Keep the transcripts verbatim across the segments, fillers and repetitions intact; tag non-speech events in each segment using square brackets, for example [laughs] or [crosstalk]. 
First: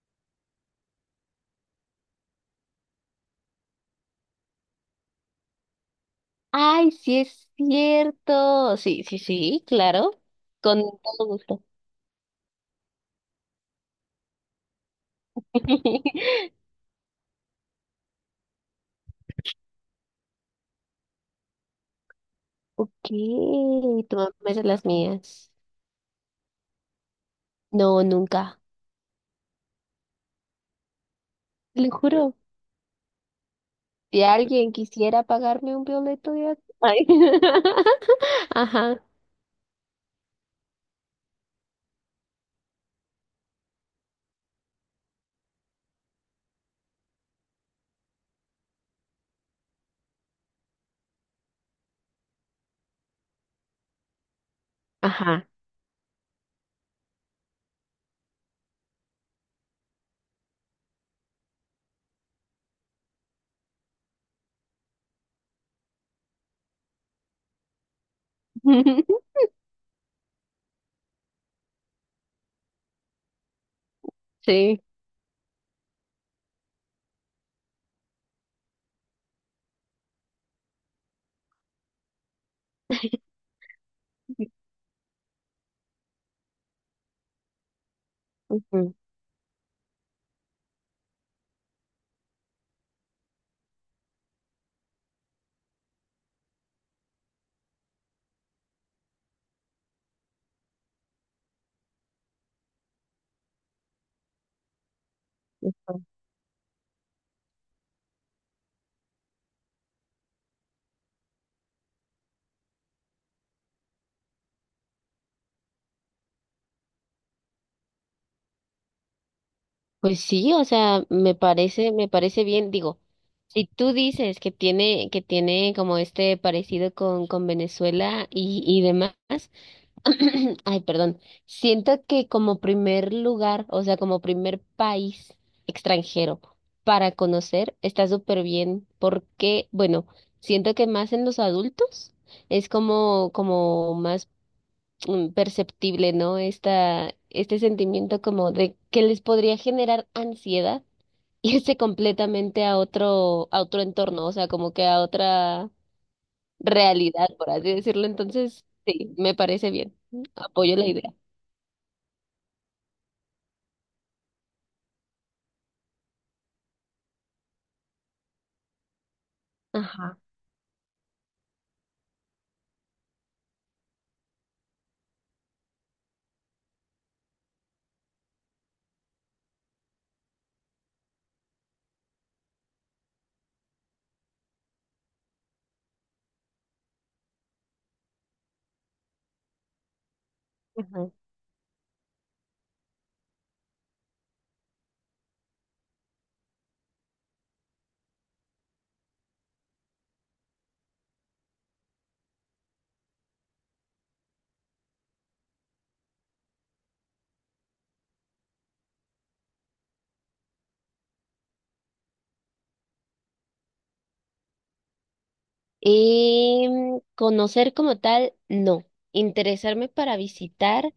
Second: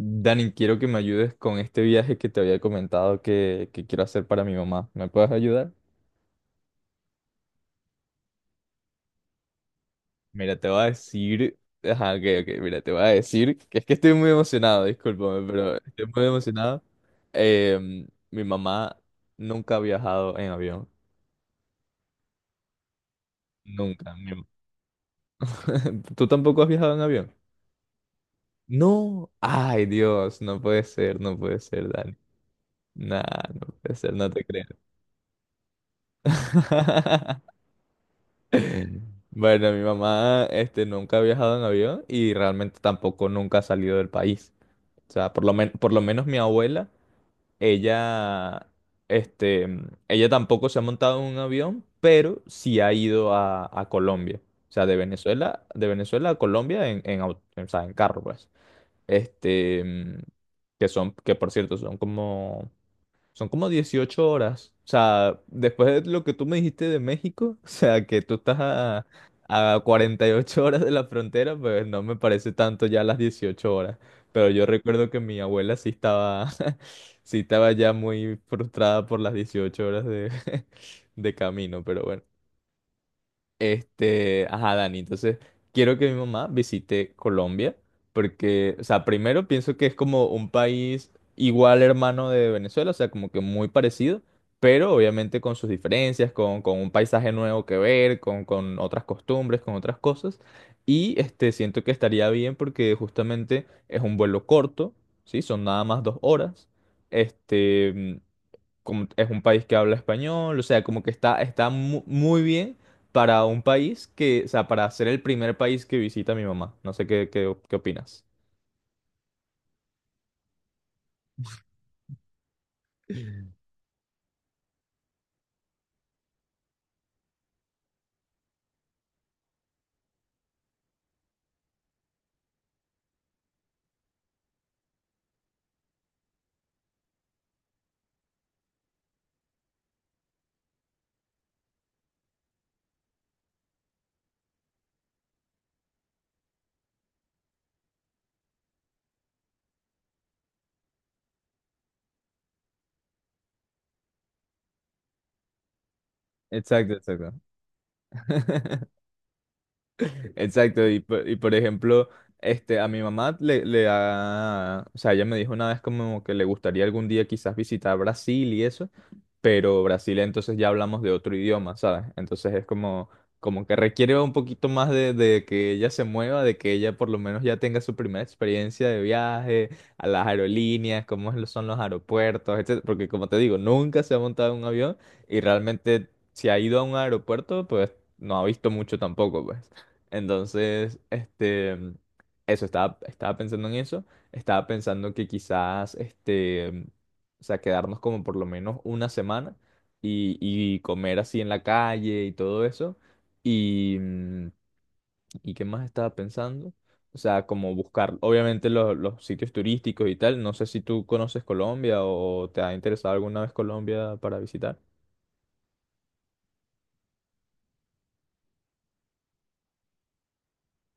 Dani, quiero que me ayudes con este viaje que te había comentado que, que quiero hacer para mi mamá. ¿Me puedes ayudar? Ay, sí es cierto. Sí, sí, sí, claro. Mira, te voy Con a todo decir... gusto. Ajá, ok, ok, mira, te voy a decir que es que estoy muy emocionado, discúlpame, pero estoy muy [laughs] emocionado. Em, mi mamá nunca ha viajado en avión, Ok, nunca. tú mi- me haces las mías. [laughs] ¿Tú tampoco has viajado en avión? No, nunca. No, ay Dios, no puede ser, no puede ser, Lo Dani. juro. Nah, no puede ser, Si no te creo. alguien quisiera pagarme un violeto de ac- Ay. [laughs] [laughs] Ajá, Bueno, mi mamá, este, nunca ha viajado en avión y realmente tampoco nunca ha salido del país. O sea, por lo men- por lo menos mi abuela, ella, este, ella tampoco se ha montado en un avión, pero sí ha ido a, a Colombia. O sea, de ajá. Venezuela, de Venezuela a Colombia en, en, au- o sea, en carro, pues. Este, que son, que por cierto, son como son como dieciocho horas. O sea, después de lo que tú me dijiste de México, [laughs] o sea, que tú estás a, [laughs] a cuarenta y ocho horas de la frontera, pues no me parece tanto ya las dieciocho horas. Pero yo Sí. recuerdo que mi abuela sí estaba, [laughs] sí estaba ya muy frustrada por las dieciocho horas de, [laughs] de camino, pero bueno. Este, ajá, Dani, entonces quiero que mi mamá visite Colombia porque, o Ujú. sea, primero pienso que es como un país igual hermano de Venezuela, o sea, como que muy parecido, pero obviamente con sus diferencias, con, con un paisaje nuevo que ver, con, con otras costumbres, con otras cosas. Y este, siento que estaría bien porque justamente es un vuelo corto, ¿sí? Son nada más dos horas. Este, como es un país que habla español, o sea, como que está, está mu- muy bien para un país que, o sea, para ser el primer país que visita mi mamá. No sé qué, qué, qué opinas. Pues sí, o sea, me parece, me parece bien. Digo, si tú dices que tiene, que tiene como este parecido con, con Venezuela y, y demás. [clears throat] Ay, perdón. Siento que como primer lugar, o sea, como primer país extranjero para conocer, está súper bien porque, bueno, siento que más en los adultos es como, como más mm, perceptible, ¿no? Esta, este sentimiento como de que les podría generar ansiedad [laughs] irse completamente a otro, a otro entorno, o sea, como que a otra Exacto, realidad, exacto. por así decirlo. Entonces, [laughs] sí, me parece bien. Apoyo la Exacto, y, idea. por- y por ejemplo, este, a mi mamá le, le ha, o sea, ella me dijo una vez como que le gustaría algún día quizás visitar Brasil y eso, pero Brasil Ajá. entonces ya hablamos de otro idioma, ¿sabes? Entonces es como, como que requiere un poquito más de, de que ella se mueva, de que ella por lo menos ya tenga su primera experiencia de viaje, a las aerolíneas, cómo es lo- son los aeropuertos, etcétera. Porque como te digo, nunca se ha montado en un avión y realmente si ha ido a un aeropuerto, pues no ha visto mucho tampoco, pues. Entonces, Ajá. este, eso, estaba, estaba pensando en eso. Estaba pensando que quizás, este, o sea, quedarnos como por lo menos una semana y, y comer así en la calle y todo eso. Y, mm, ¿y qué más estaba pensando? O sea, como buscar, obviamente, los, los sitios turísticos y tal. No sé si tú conoces Colombia o te ha interesado alguna vez Colombia para visitar. Y mm, conocer como tal, no. Interesarme para visitar,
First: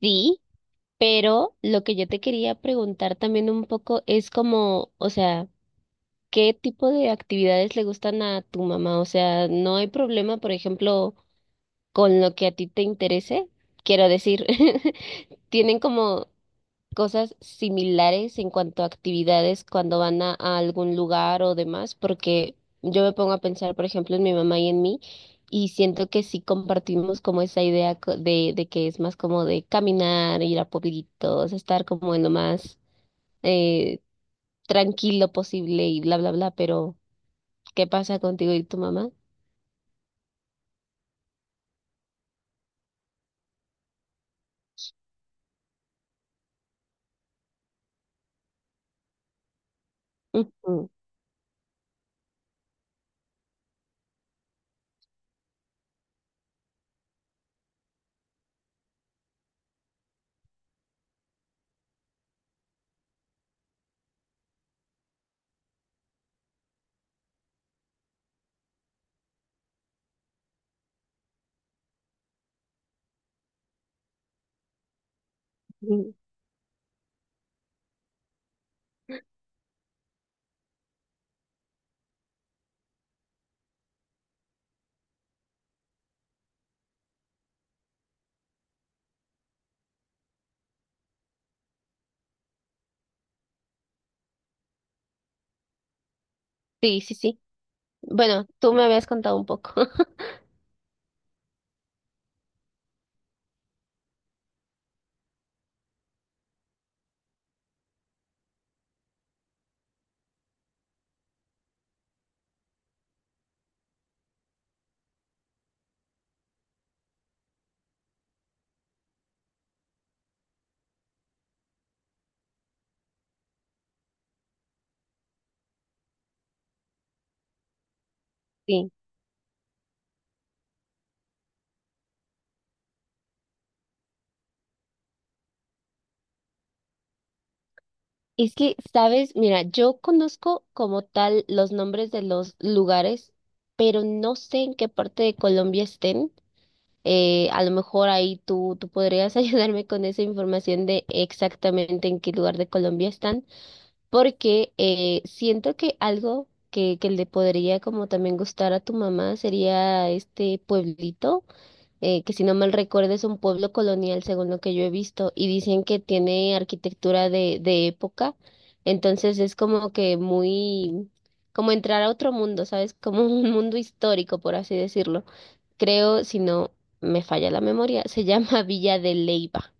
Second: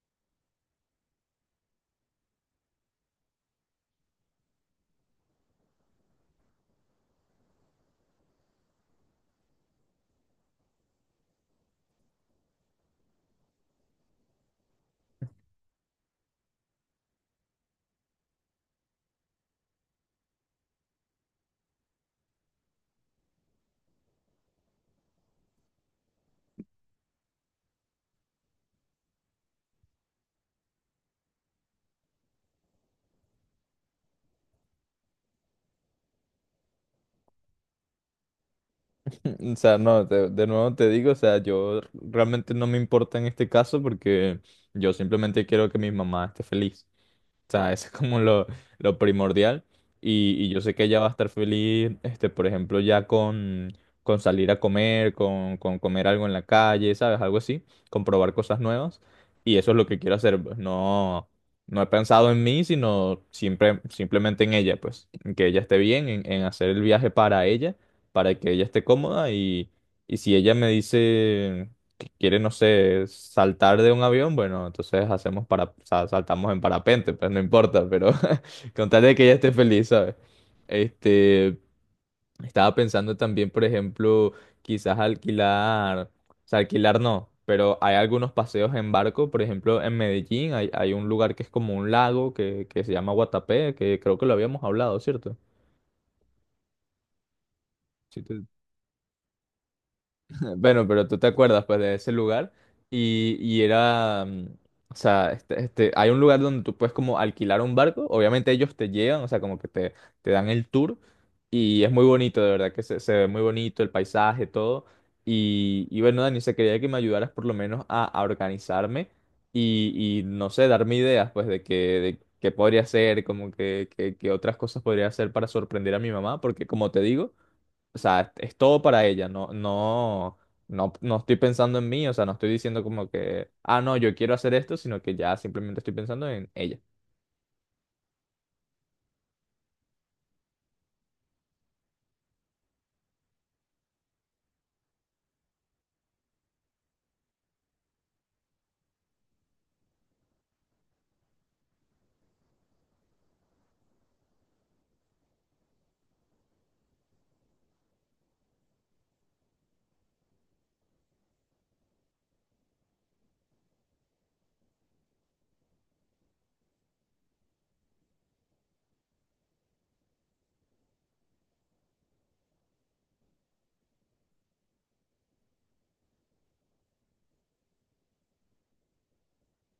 sí, pero lo que yo te quería preguntar también un poco es como, o sea, ¿qué tipo de actividades le gustan a tu mamá? O sea, ¿no hay problema, por ejemplo, con lo que a ti te interese? Quiero decir, [laughs] ¿tienen como cosas similares en cuanto a actividades cuando van a, a algún lugar o demás, porque yo me pongo a pensar, por ejemplo, en mi mamá y en mí, y siento que sí compartimos como esa idea co- de, de que es más como de caminar, ir a pueblitos, estar como en lo más eh, tranquilo posible y bla, bla, bla, pero ¿qué pasa contigo y tu mamá? [laughs] O sea, no, te- de nuevo te digo, o sea, yo realmente no me importa en este caso porque yo simplemente quiero que mi mamá esté feliz. O sea, eso es como lo, lo primordial. Y, y yo sé que Ujú. ella va a estar feliz, este, por ejemplo, ya con, con salir a comer, con, con comer algo en la calle, ¿sabes? Algo así, con probar cosas nuevas. Y eso es lo que quiero hacer, pues no, no he pensado en mí, sino siempre, simplemente en ella, pues, en que ella esté bien, en, en hacer el viaje para ella, para que ella esté cómoda. Y, y si ella me dice quiere, no sé, saltar de un avión, bueno, entonces hacemos para, o sea, saltamos en parapente, pues no importa, pero [laughs] con tal de que ella esté feliz, ¿sabes? Este, estaba pensando también, por ejemplo, quizás alquilar, o sea, alquilar no, pero hay algunos paseos en barco, por ejemplo, en Medellín hay, hay un lugar que es como un lago que, que se llama Guatapé, que creo que lo habíamos hablado, ¿cierto? Sí, sí, sí. Sí, Bueno, tú me habías contado un poco. [laughs] [laughs] bueno, pero tú te acuerdas pues de ese lugar y, y era, mm, o sea, este, este, hay un lugar donde tú puedes como alquilar un barco, obviamente ellos te llevan, o sea, como que te, te dan el tour y es muy bonito, de verdad que se, se ve muy bonito el paisaje, todo. Y, y bueno, Dani, se quería que me ayudaras por lo menos a, a organizarme y, y no sé, darme ideas pues de que, de qué podría hacer, como que, que, que otras cosas podría hacer para sorprender a mi mamá, porque como te digo... O sea, es todo Sí. para ella, no, no, no, no estoy pensando en mí, o sea, no estoy diciendo como que, ah, no, yo quiero hacer esto, sino que ya simplemente estoy pensando en ella. Es que, sabes, mira, yo conozco como tal los nombres de los lugares, pero no sé en qué parte de Colombia estén. Eh, a lo mejor ahí tú, tú podrías [laughs] ayudarme con esa información de exactamente en qué lugar de Colombia están, porque eh, siento que algo que, que le podría como también gustar a tu mamá sería este pueblito eh, que si no mal recuerdo es un pueblo colonial, según lo que yo he visto, y dicen que tiene arquitectura de, de época, entonces es como que muy, como entrar a otro mundo, ¿sabes? [laughs] Como un mundo histórico, por así decirlo. Creo, si no me falla la memoria, se llama [laughs] Villa de Leyva,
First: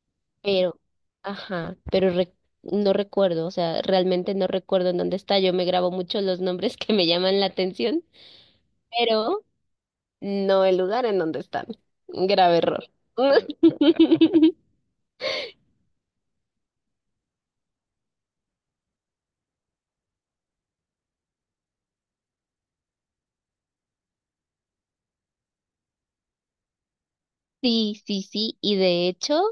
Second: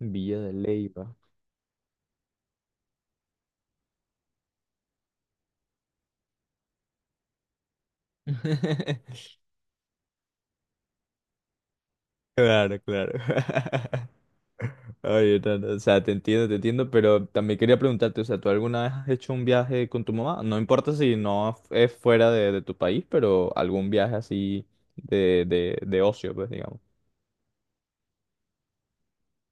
Villa de pero, Leyva. ajá, pero re- no recuerdo, o sea, realmente no recuerdo en dónde está, yo me grabo mucho los nombres [laughs] que me llaman la atención, [laughs] pero... No el lugar en donde están. Grave Claro, error. claro. [laughs] [laughs] Oye, no, no, o sea, te entiendo, te entiendo, pero también quería preguntarte, o sea, ¿tú alguna vez has hecho un viaje con tu mamá? No importa si no es fuera de, de tu país, pero algún viaje así de, de, de ocio, pues, digamos. Sí, sí, sí, y de hecho,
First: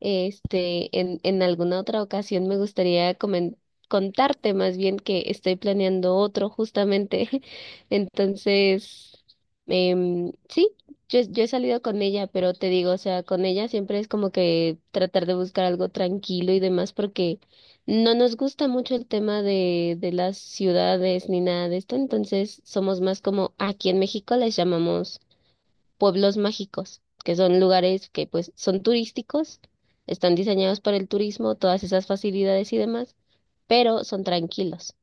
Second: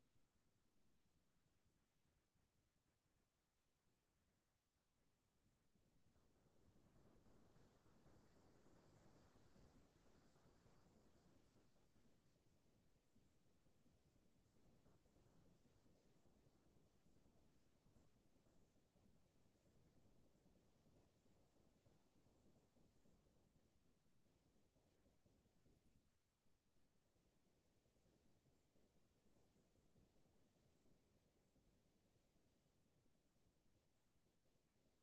este, en, en alguna otra ocasión me gustaría comen- contarte más bien que estoy planeando otro justamente. [laughs] Entonces, em, sí, yo, yo he salido con ella, pero te digo, o sea, con ella siempre es como que tratar de buscar algo tranquilo y demás, porque no nos gusta mucho el tema de, de las ciudades ni nada de esto, entonces somos más como aquí en México les llamamos pueblos mágicos, que son lugares que pues son turísticos, están diseñados para el turismo, todas esas facilidades y demás, pero son tranquilos.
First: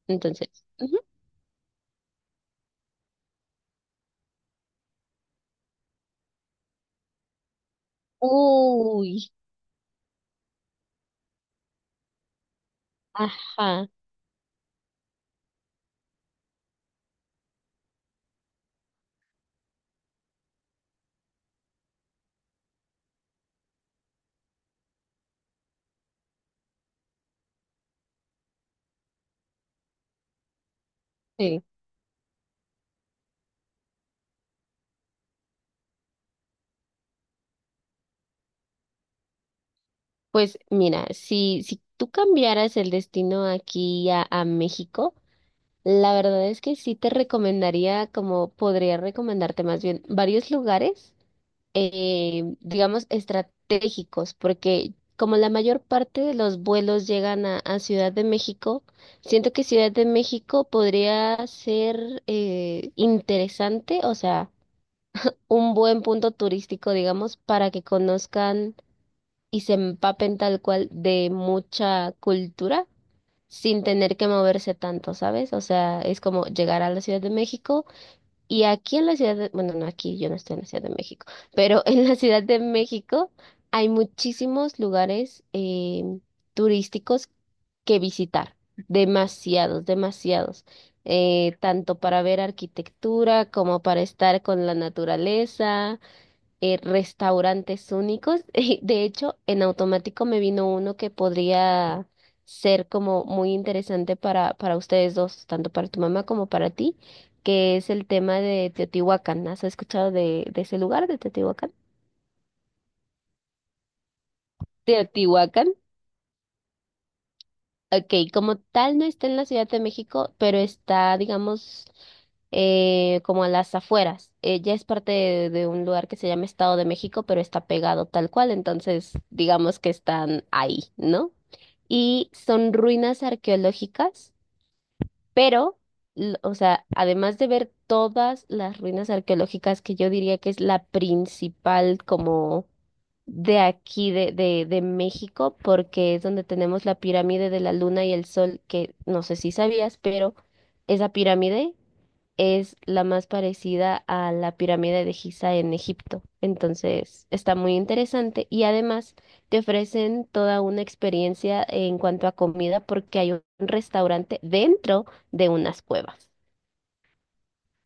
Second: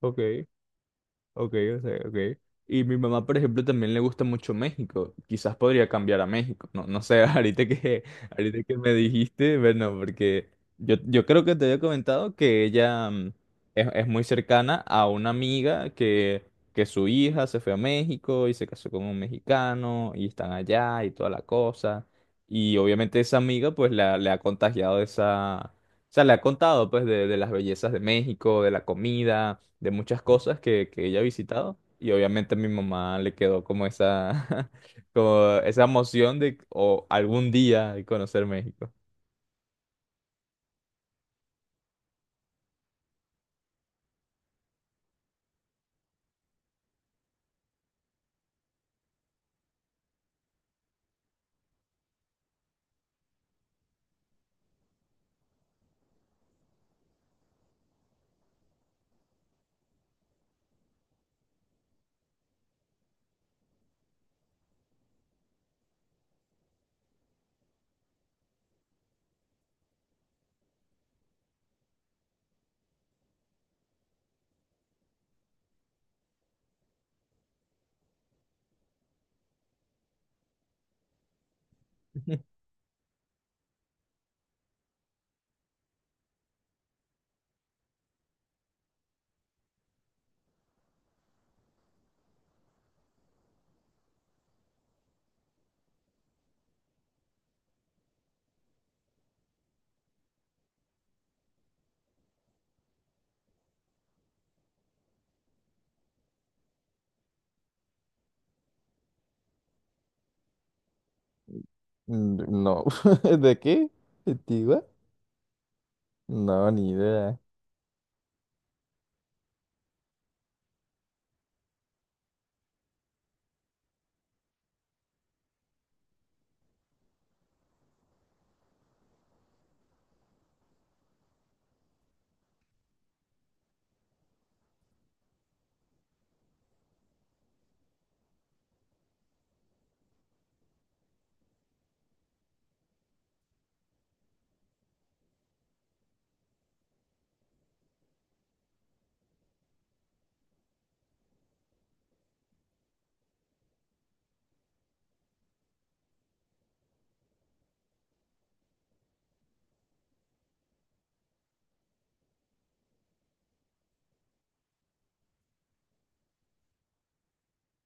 Ok. Entonces, ujú. Ok, o sea, ok. Y mi mamá, por ejemplo, también le gusta mucho México. Quizás podría cambiar a México. No, no sé, [laughs] ahorita que, ahorita que me Uy, dijiste, bueno, porque yo, yo creo que te había comentado que ella mm, es, ajá, es muy cercana a una amiga que, que su hija se fue a México y se casó con un mexicano y están allá y toda la cosa. Y obviamente esa amiga pues la, le ha contagiado esa... O sea, le ha contado pues de, de las bellezas de México, de la comida de muchas cosas que, que ella ha sí. visitado. Y obviamente a mi mamá le quedó como esa, [laughs] como esa emoción de o algún día conocer México. Pues mira, si, si tú cambiaras el destino aquí a, a México, la verdad es que sí te recomendaría, como podría recomendarte más bien, varios lugares eh, digamos, estratégicos, porque como la mayor parte de los vuelos llegan a, a Ciudad de México, siento que Ciudad de México podría ser eh, interesante, o sea, un buen punto turístico, digamos, para que conozcan y se empapen tal cual de mucha cultura, sin tener que moverse tanto, ¿sabes? O sea, es como llegar a la Ciudad de México y aquí en la ciudad de, bueno, no aquí, yo no estoy en la Ciudad de México, pero en la Ciudad de [laughs] México hay muchísimos lugares eh, turísticos que visitar, demasiados, demasiados, eh, tanto para ver arquitectura como para estar con la naturaleza, eh, restaurantes únicos. [laughs] Y de hecho, en automático me vino uno que podría ser como muy interesante para, para ustedes dos, tanto para tu mamá como para ti, que es el tema de Teotihuacán. ¿Has escuchado de, de ese lugar, de Teotihuacán? Mm, no, [laughs] ¿de qué? ¿Antigua? Teotihuacán. No, ni idea. Ok, como tal no está en la Ciudad de México, pero está, digamos, eh, como a las afueras. Ella es parte de, de un lugar que se llama Estado de México, pero está pegado tal cual, entonces digamos que están ahí, ¿no? Y son ruinas arqueológicas. Pero, l- o sea, además de ver todas las ruinas arqueológicas que yo diría que es la principal como de aquí, de, de, de México, porque es donde tenemos la pirámide de la Luna y el Sol, que no sé si sabías, pero esa pirámide es la más parecida a la pirámide de Giza en Egipto. Entonces, está muy interesante y además te ofrecen toda una experiencia en cuanto a comida porque hay un restaurante dentro de unas cuevas.